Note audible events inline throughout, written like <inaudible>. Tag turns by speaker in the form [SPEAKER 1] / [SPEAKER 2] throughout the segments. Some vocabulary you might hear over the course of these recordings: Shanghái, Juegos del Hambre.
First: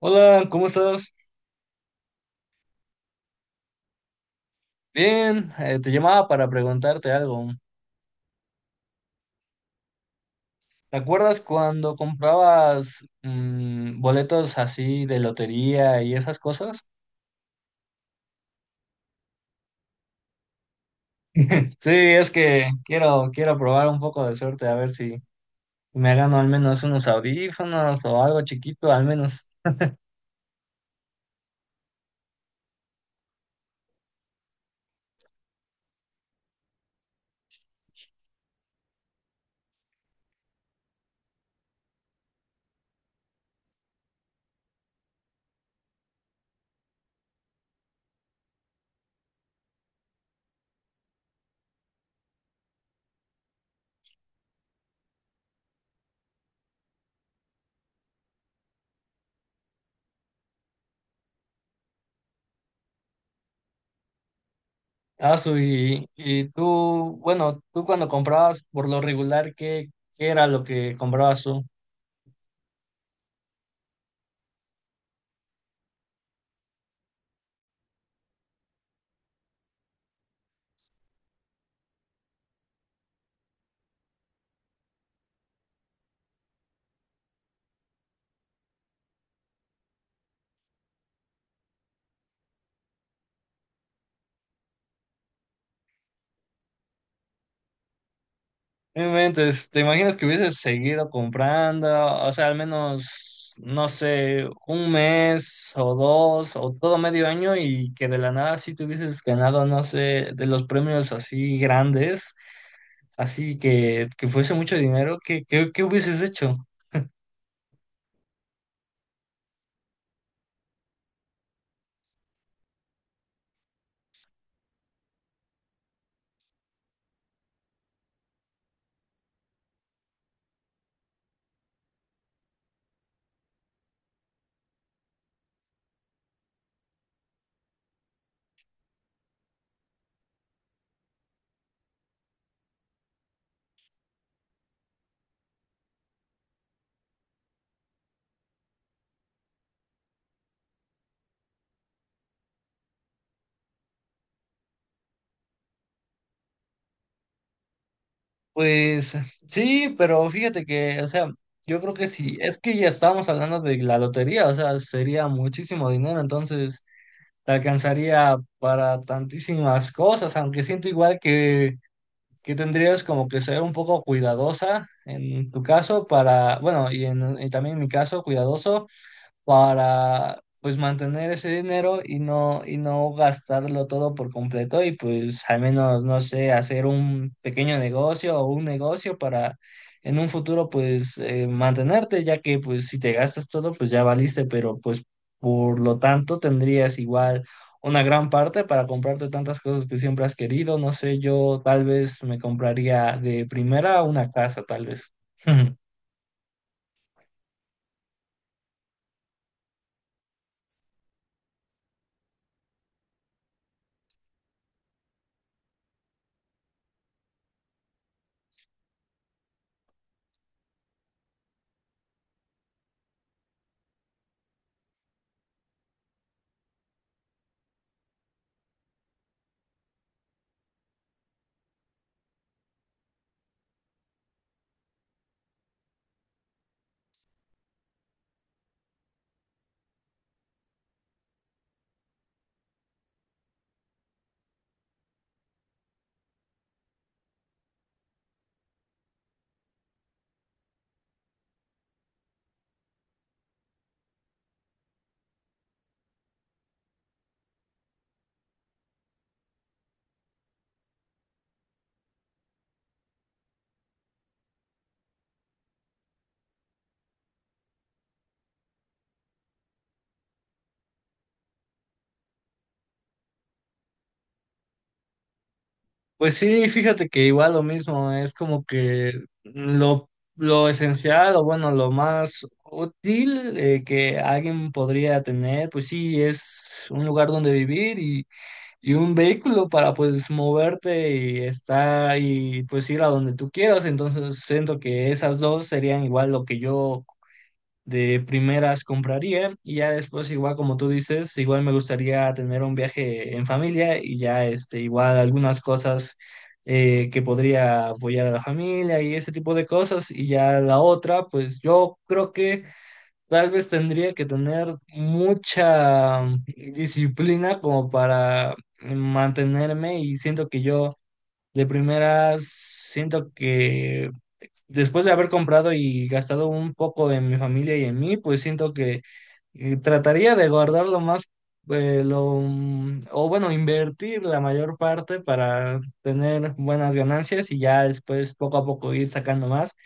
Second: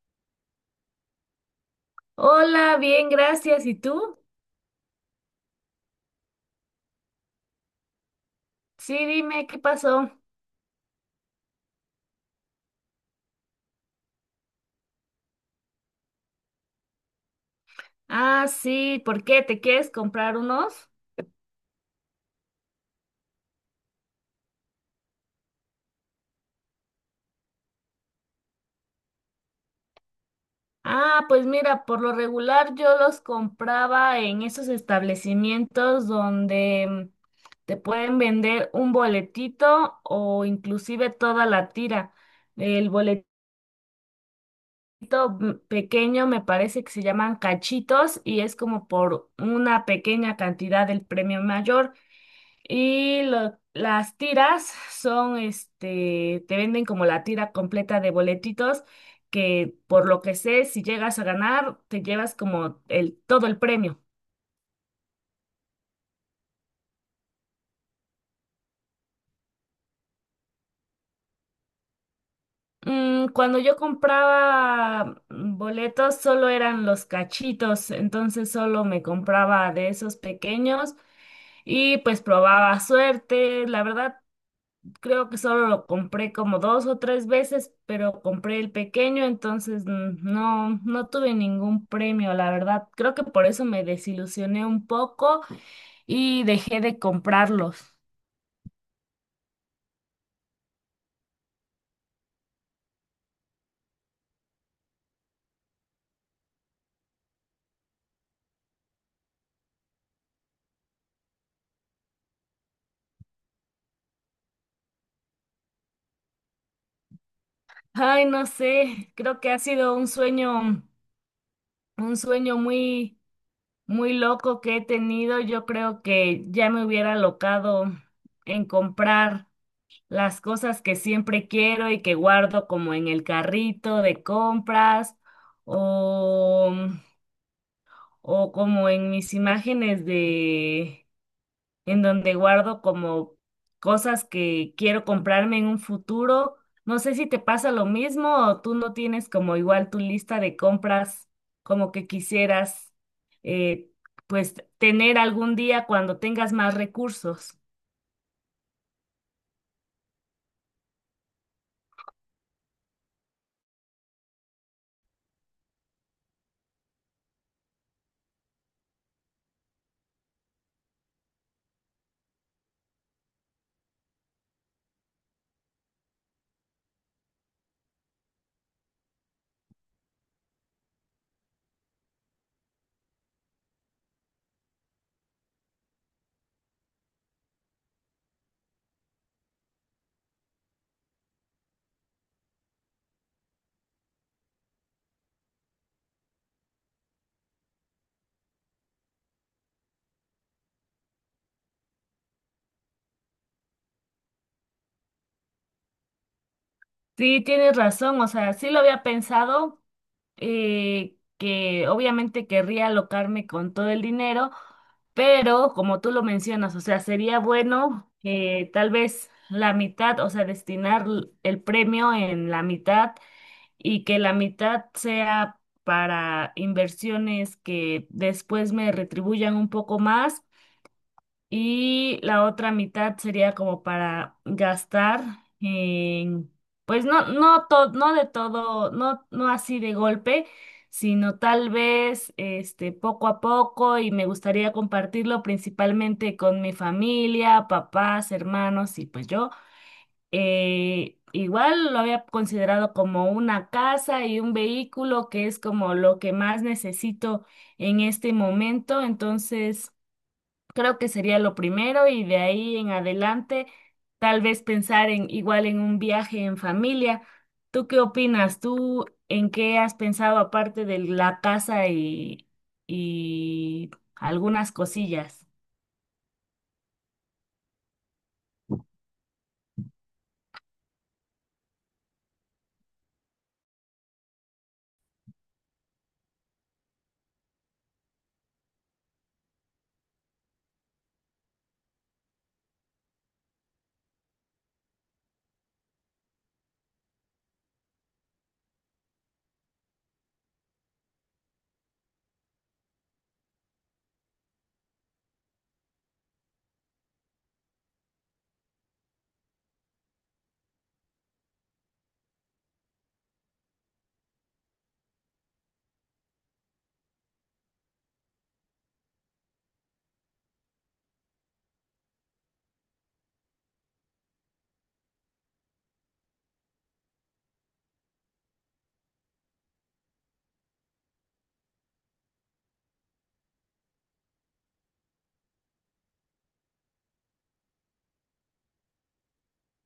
[SPEAKER 1] Hola, ¿cómo estás?
[SPEAKER 2] Hola, bien, gracias. ¿Y tú?
[SPEAKER 1] Bien, te llamaba para preguntarte algo.
[SPEAKER 2] Sí, dime, ¿qué pasó?
[SPEAKER 1] ¿Te acuerdas cuando comprabas boletos así de lotería y esas cosas?
[SPEAKER 2] Ah, sí, ¿por qué? ¿Te quieres comprar unos?
[SPEAKER 1] <laughs> Sí, es que quiero probar un poco de suerte a ver si me gano al menos unos audífonos o algo chiquito, al menos.
[SPEAKER 2] Ah, pues mira, por lo regular yo los compraba en esos establecimientos donde te pueden vender un boletito o inclusive toda la tira. El boletito pequeño me parece que se llaman cachitos y es como por una pequeña cantidad del premio mayor. Y las tiras son, este, te venden como la tira completa de boletitos, que por lo que sé, si llegas a ganar, te llevas como todo el premio.
[SPEAKER 1] Ah, su, y tú, bueno, tú cuando comprabas por lo regular, ¿qué era lo que comprabas tú?
[SPEAKER 2] Cuando yo compraba boletos, solo eran los cachitos, entonces solo me compraba de esos pequeños y pues probaba suerte. La verdad, creo que solo lo compré como dos o tres veces, pero compré el pequeño, entonces no, no tuve ningún premio, la verdad. Creo que por eso me desilusioné un poco y dejé de comprarlos.
[SPEAKER 1] No inventes, ¿te imaginas que hubieses seguido comprando? O sea, al menos, no sé, un mes o dos o todo medio año y que de la nada sí te hubieses ganado, no sé, de los premios así grandes, así que fuese mucho dinero, ¿qué hubieses hecho?
[SPEAKER 2] Ay, no sé, creo que ha sido un sueño muy, muy loco que he tenido. Yo creo que ya me hubiera locado en comprar las cosas que siempre quiero y que guardo como en el carrito de compras o, o como en mis imágenes de en donde guardo como cosas que quiero comprarme en un futuro. No sé si te pasa lo mismo o tú no tienes como igual tu lista de compras como que quisieras eh, pues tener algún día cuando tengas más recursos.
[SPEAKER 1] Pues sí, pero fíjate que, o sea, yo creo que sí, es que ya estábamos hablando de la lotería, o sea, sería muchísimo dinero, entonces te alcanzaría para tantísimas cosas, aunque siento igual que tendrías como que ser un poco cuidadosa en tu caso para, bueno, y, en, y también en mi caso, cuidadoso para pues mantener ese dinero y no gastarlo todo por completo y pues al menos, no sé, hacer un pequeño negocio o un negocio para en un futuro pues mantenerte, ya que pues si te gastas todo pues ya valiste, pero pues por lo tanto tendrías igual una gran parte para comprarte tantas cosas que siempre has querido, no sé, yo tal vez me compraría de primera una casa, tal vez. <laughs>
[SPEAKER 2] Sí, tienes razón, o sea, sí lo había pensado, que obviamente querría alocarme con todo el dinero, pero como tú lo mencionas, o sea, sería bueno tal vez la mitad, o sea, destinar el premio en la mitad y que la mitad sea para inversiones que después me retribuyan un poco más y la otra mitad sería como para gastar en, pues no, no, no de todo, no, no así de golpe, sino tal vez este, poco a poco y me gustaría compartirlo principalmente con mi familia, papás, hermanos y pues yo. Igual lo había considerado como una casa y un vehículo que es como lo que más necesito en este momento, entonces creo que sería lo primero y de ahí en adelante tal vez pensar en igual en un viaje en familia. ¿Tú qué opinas? ¿Tú en qué has pensado aparte de la casa y algunas cosillas?
[SPEAKER 1] Pues sí, fíjate que igual lo mismo, es como que lo, lo esencial o bueno, lo más útil que alguien podría tener, pues sí, es un lugar donde vivir y un vehículo para pues moverte y estar y pues ir a donde tú quieras. Entonces siento que esas dos serían igual lo que yo de primeras compraría y ya después igual como tú dices, igual me gustaría tener un viaje en familia y ya este igual algunas cosas que podría apoyar a la familia y ese tipo de cosas y ya la otra pues yo creo que tal vez tendría que tener mucha disciplina como para mantenerme y siento que yo de primeras siento que después de haber comprado y gastado un poco en mi familia y en mí, pues siento que trataría de guardar lo más, lo, o bueno, invertir la mayor parte para tener buenas ganancias y ya después poco a poco ir sacando más.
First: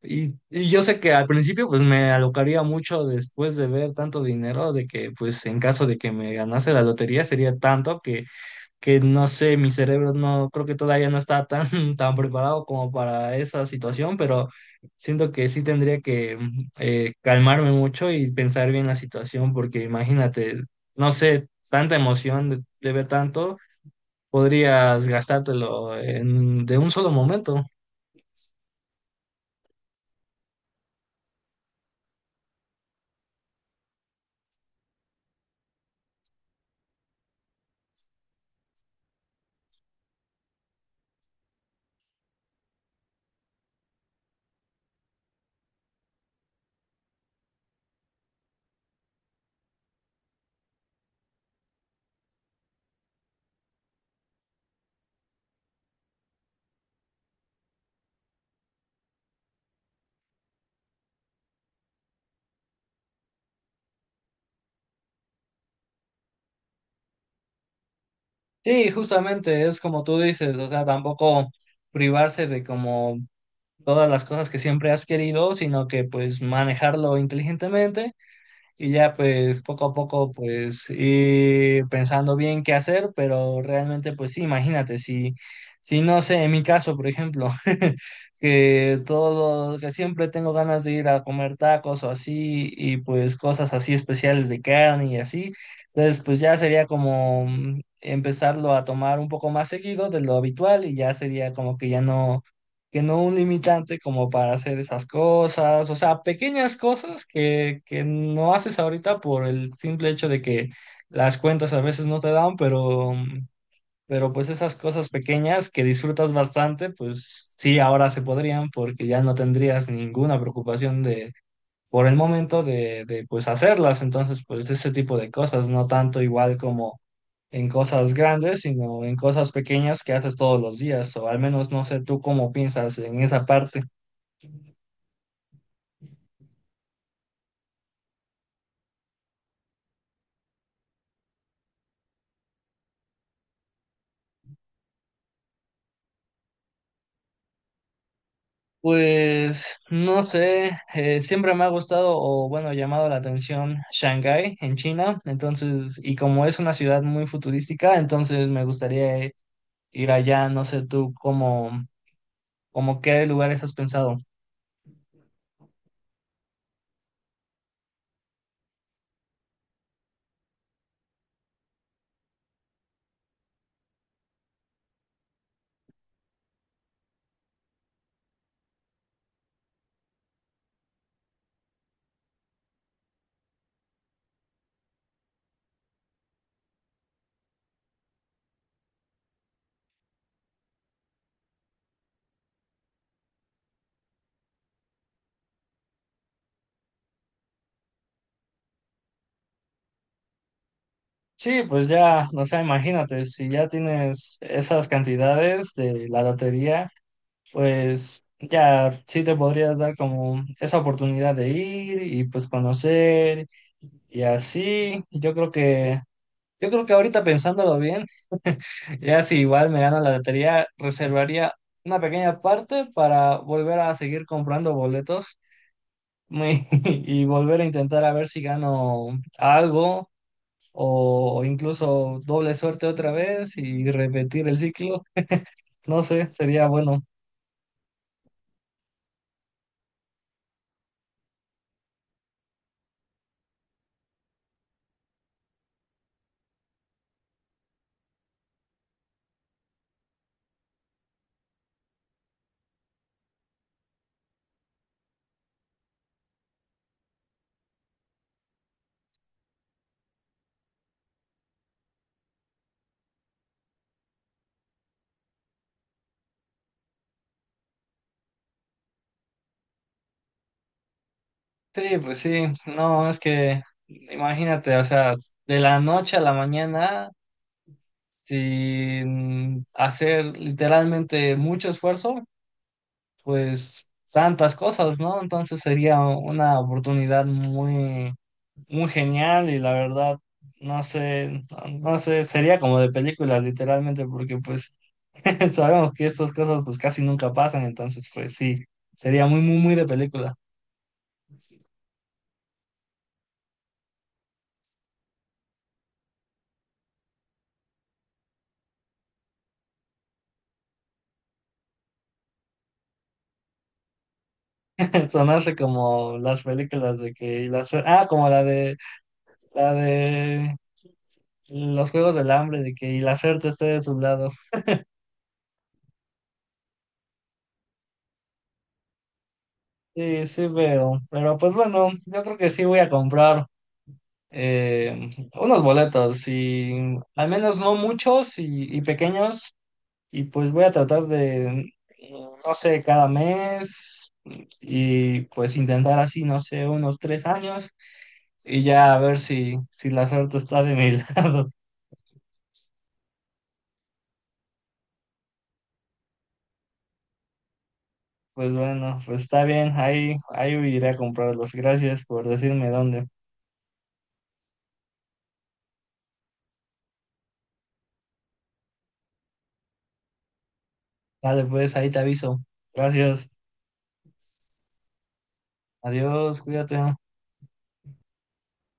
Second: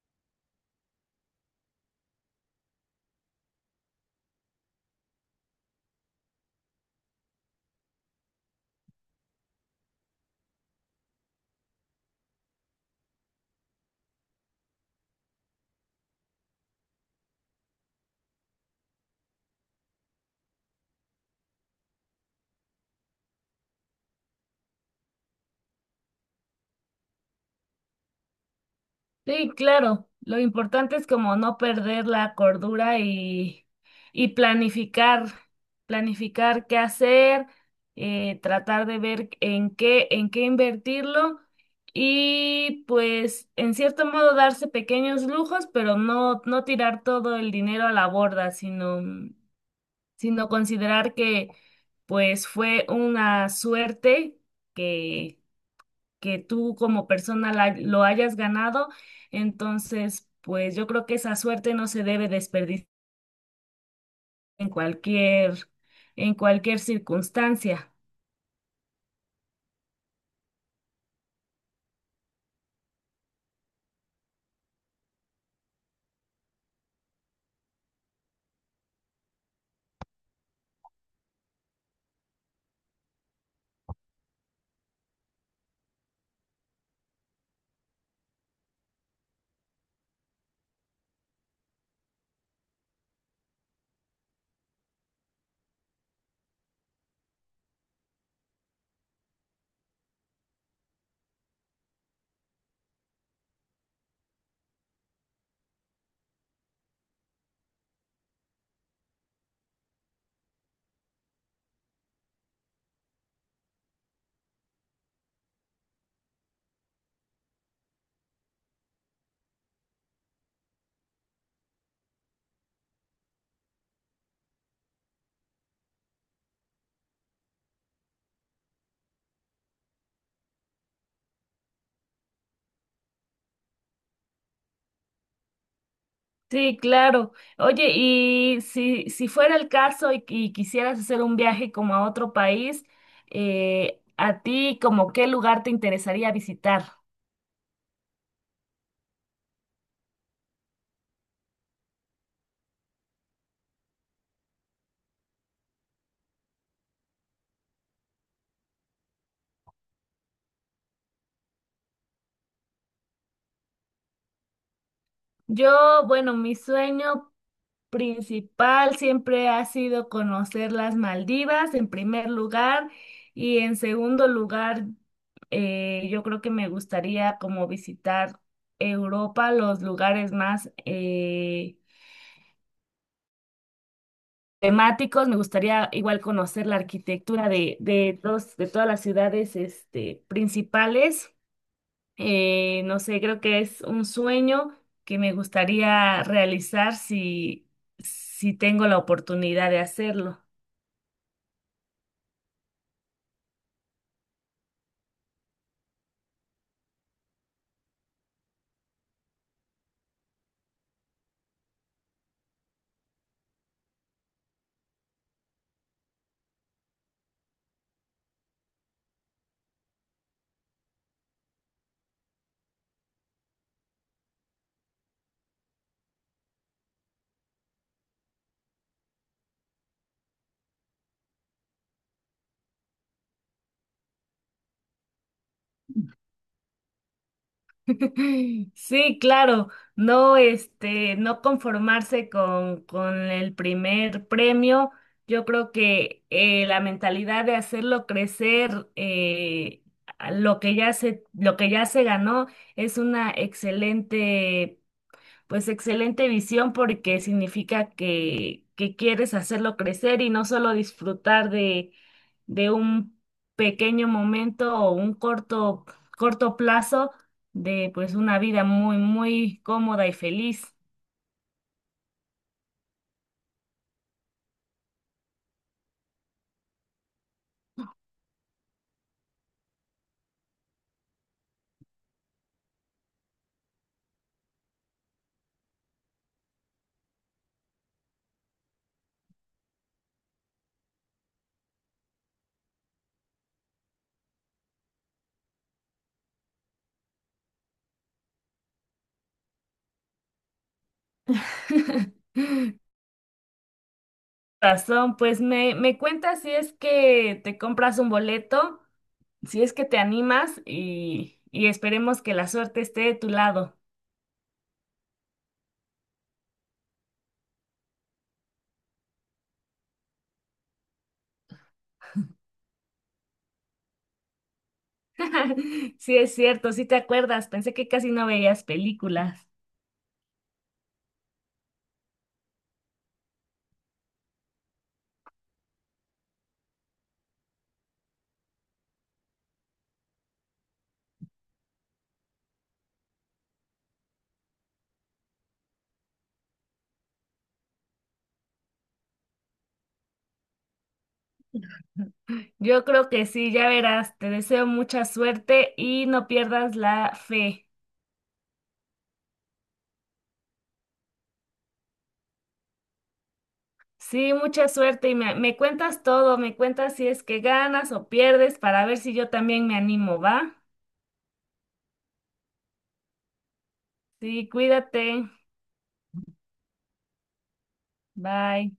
[SPEAKER 1] Y yo sé que al principio pues me alocaría mucho después de ver tanto dinero, de que pues en caso de que me ganase la lotería sería tanto que no sé, mi cerebro no, creo que todavía no está tan, <laughs> tan preparado como para esa situación, pero siento que sí tendría que calmarme mucho y pensar bien la situación, porque imagínate, no sé, tanta emoción de ver tanto, podrías gastártelo en, de un solo momento.
[SPEAKER 2] Sí, claro. Lo importante es como no perder la cordura y planificar, planificar qué hacer, tratar de ver en qué invertirlo y pues en cierto modo darse pequeños lujos, pero no, no tirar todo el dinero a la borda, sino considerar que pues fue una suerte que que tú como persona lo hayas ganado. Entonces, pues yo creo que esa suerte no se debe desperdiciar en cualquier, en cualquier circunstancia.
[SPEAKER 1] Sí, justamente es como tú dices, o sea, tampoco privarse de como todas las cosas que siempre has querido, sino que pues manejarlo inteligentemente. Y ya pues poco a poco pues ir pensando bien qué hacer, pero realmente pues sí, imagínate, si, si no sé, en mi caso, por ejemplo, <laughs> que todo, que siempre tengo ganas de ir a comer tacos o así, y pues cosas así especiales de carne y así, entonces pues ya sería como empezarlo a tomar un poco más seguido de lo habitual y ya sería como que ya no que no un limitante como para hacer esas cosas, o sea, pequeñas cosas que no haces ahorita por el simple hecho de que las cuentas a veces no te dan, pero pues esas cosas pequeñas que disfrutas bastante, pues sí, ahora se podrían porque ya no tendrías ninguna preocupación de por el momento de pues hacerlas, entonces pues ese tipo de cosas, no tanto igual como en cosas grandes, sino en cosas pequeñas que haces todos los días, o al menos no sé tú cómo piensas en esa parte.
[SPEAKER 2] Sí, claro. Oye, y si fuera el caso y quisieras hacer un viaje como a otro país, ¿a ti como qué lugar te interesaría visitar?
[SPEAKER 1] Pues no sé, siempre me ha gustado o bueno, llamado la atención Shanghái en China, entonces, y como es una ciudad muy futurística, entonces me gustaría ir allá, no sé tú cómo, cómo qué lugares has pensado.
[SPEAKER 2] Yo, bueno, mi sueño principal siempre ha sido conocer las Maldivas en primer lugar y en segundo lugar yo creo que me gustaría como visitar Europa, los lugares más temáticos, me gustaría igual conocer la arquitectura de todas las ciudades este, principales. No sé, creo que es un sueño que me gustaría realizar si tengo la oportunidad de hacerlo.
[SPEAKER 1] Sí, pues ya, o sea, imagínate, si ya tienes esas cantidades de la lotería pues ya sí te podrías dar como esa oportunidad de ir y pues conocer y así. Yo creo que ahorita pensándolo bien, <laughs> ya si igual me gano la lotería, reservaría una pequeña parte para volver a seguir comprando boletos muy- <laughs> y volver a intentar a ver si gano algo o incluso doble suerte otra vez y repetir el ciclo. No sé, sería bueno.
[SPEAKER 2] <laughs> Sí, claro, no, este, no conformarse con el primer premio. Yo creo que la mentalidad de hacerlo crecer, a lo que ya se, lo que ya se ganó, es una excelente visión porque significa que quieres hacerlo crecer y no solo disfrutar de un pequeño momento o un corto, corto plazo de pues una vida muy, muy cómoda y feliz.
[SPEAKER 1] Sí, pues sí, no, es que imagínate, o sea, de la noche a la mañana, sin hacer literalmente mucho esfuerzo, pues tantas cosas, ¿no? Entonces sería una oportunidad muy, muy genial y la verdad, no sé, no sé, sería como de películas literalmente, porque pues <laughs> sabemos que estas cosas pues casi nunca pasan, entonces pues sí, sería muy, muy, muy de película.
[SPEAKER 2] <laughs> Razón, pues me cuentas si es que te compras un boleto, si es que te animas y esperemos que la suerte esté de tu lado.
[SPEAKER 1] Son así como las películas de que y las, ah, como la de los Juegos del Hambre, de que y la suerte esté de su lado.
[SPEAKER 2] <laughs> Sí, es cierto, sí te acuerdas, pensé que casi no veías películas.
[SPEAKER 1] Sí, sí veo. Pero pues bueno, yo creo que sí voy a comprar unos boletos y al menos no muchos y pequeños. Y pues voy a tratar de, no sé, cada mes y pues intentar así, no sé, unos 3 años y ya a ver si, si la suerte está de mi <laughs> lado.
[SPEAKER 2] Yo creo que sí, ya verás, te deseo mucha suerte y no pierdas la fe.
[SPEAKER 1] Pues bueno, pues está bien, ahí, ahí iré a comprarlos. Gracias por decirme dónde.
[SPEAKER 2] Sí, mucha suerte y me cuentas todo, me cuentas si es que ganas o pierdes para ver si yo también me animo, ¿va?
[SPEAKER 1] Dale, pues ahí te aviso. Gracias.
[SPEAKER 2] Sí, cuídate,
[SPEAKER 1] Adiós, cuídate.
[SPEAKER 2] bye.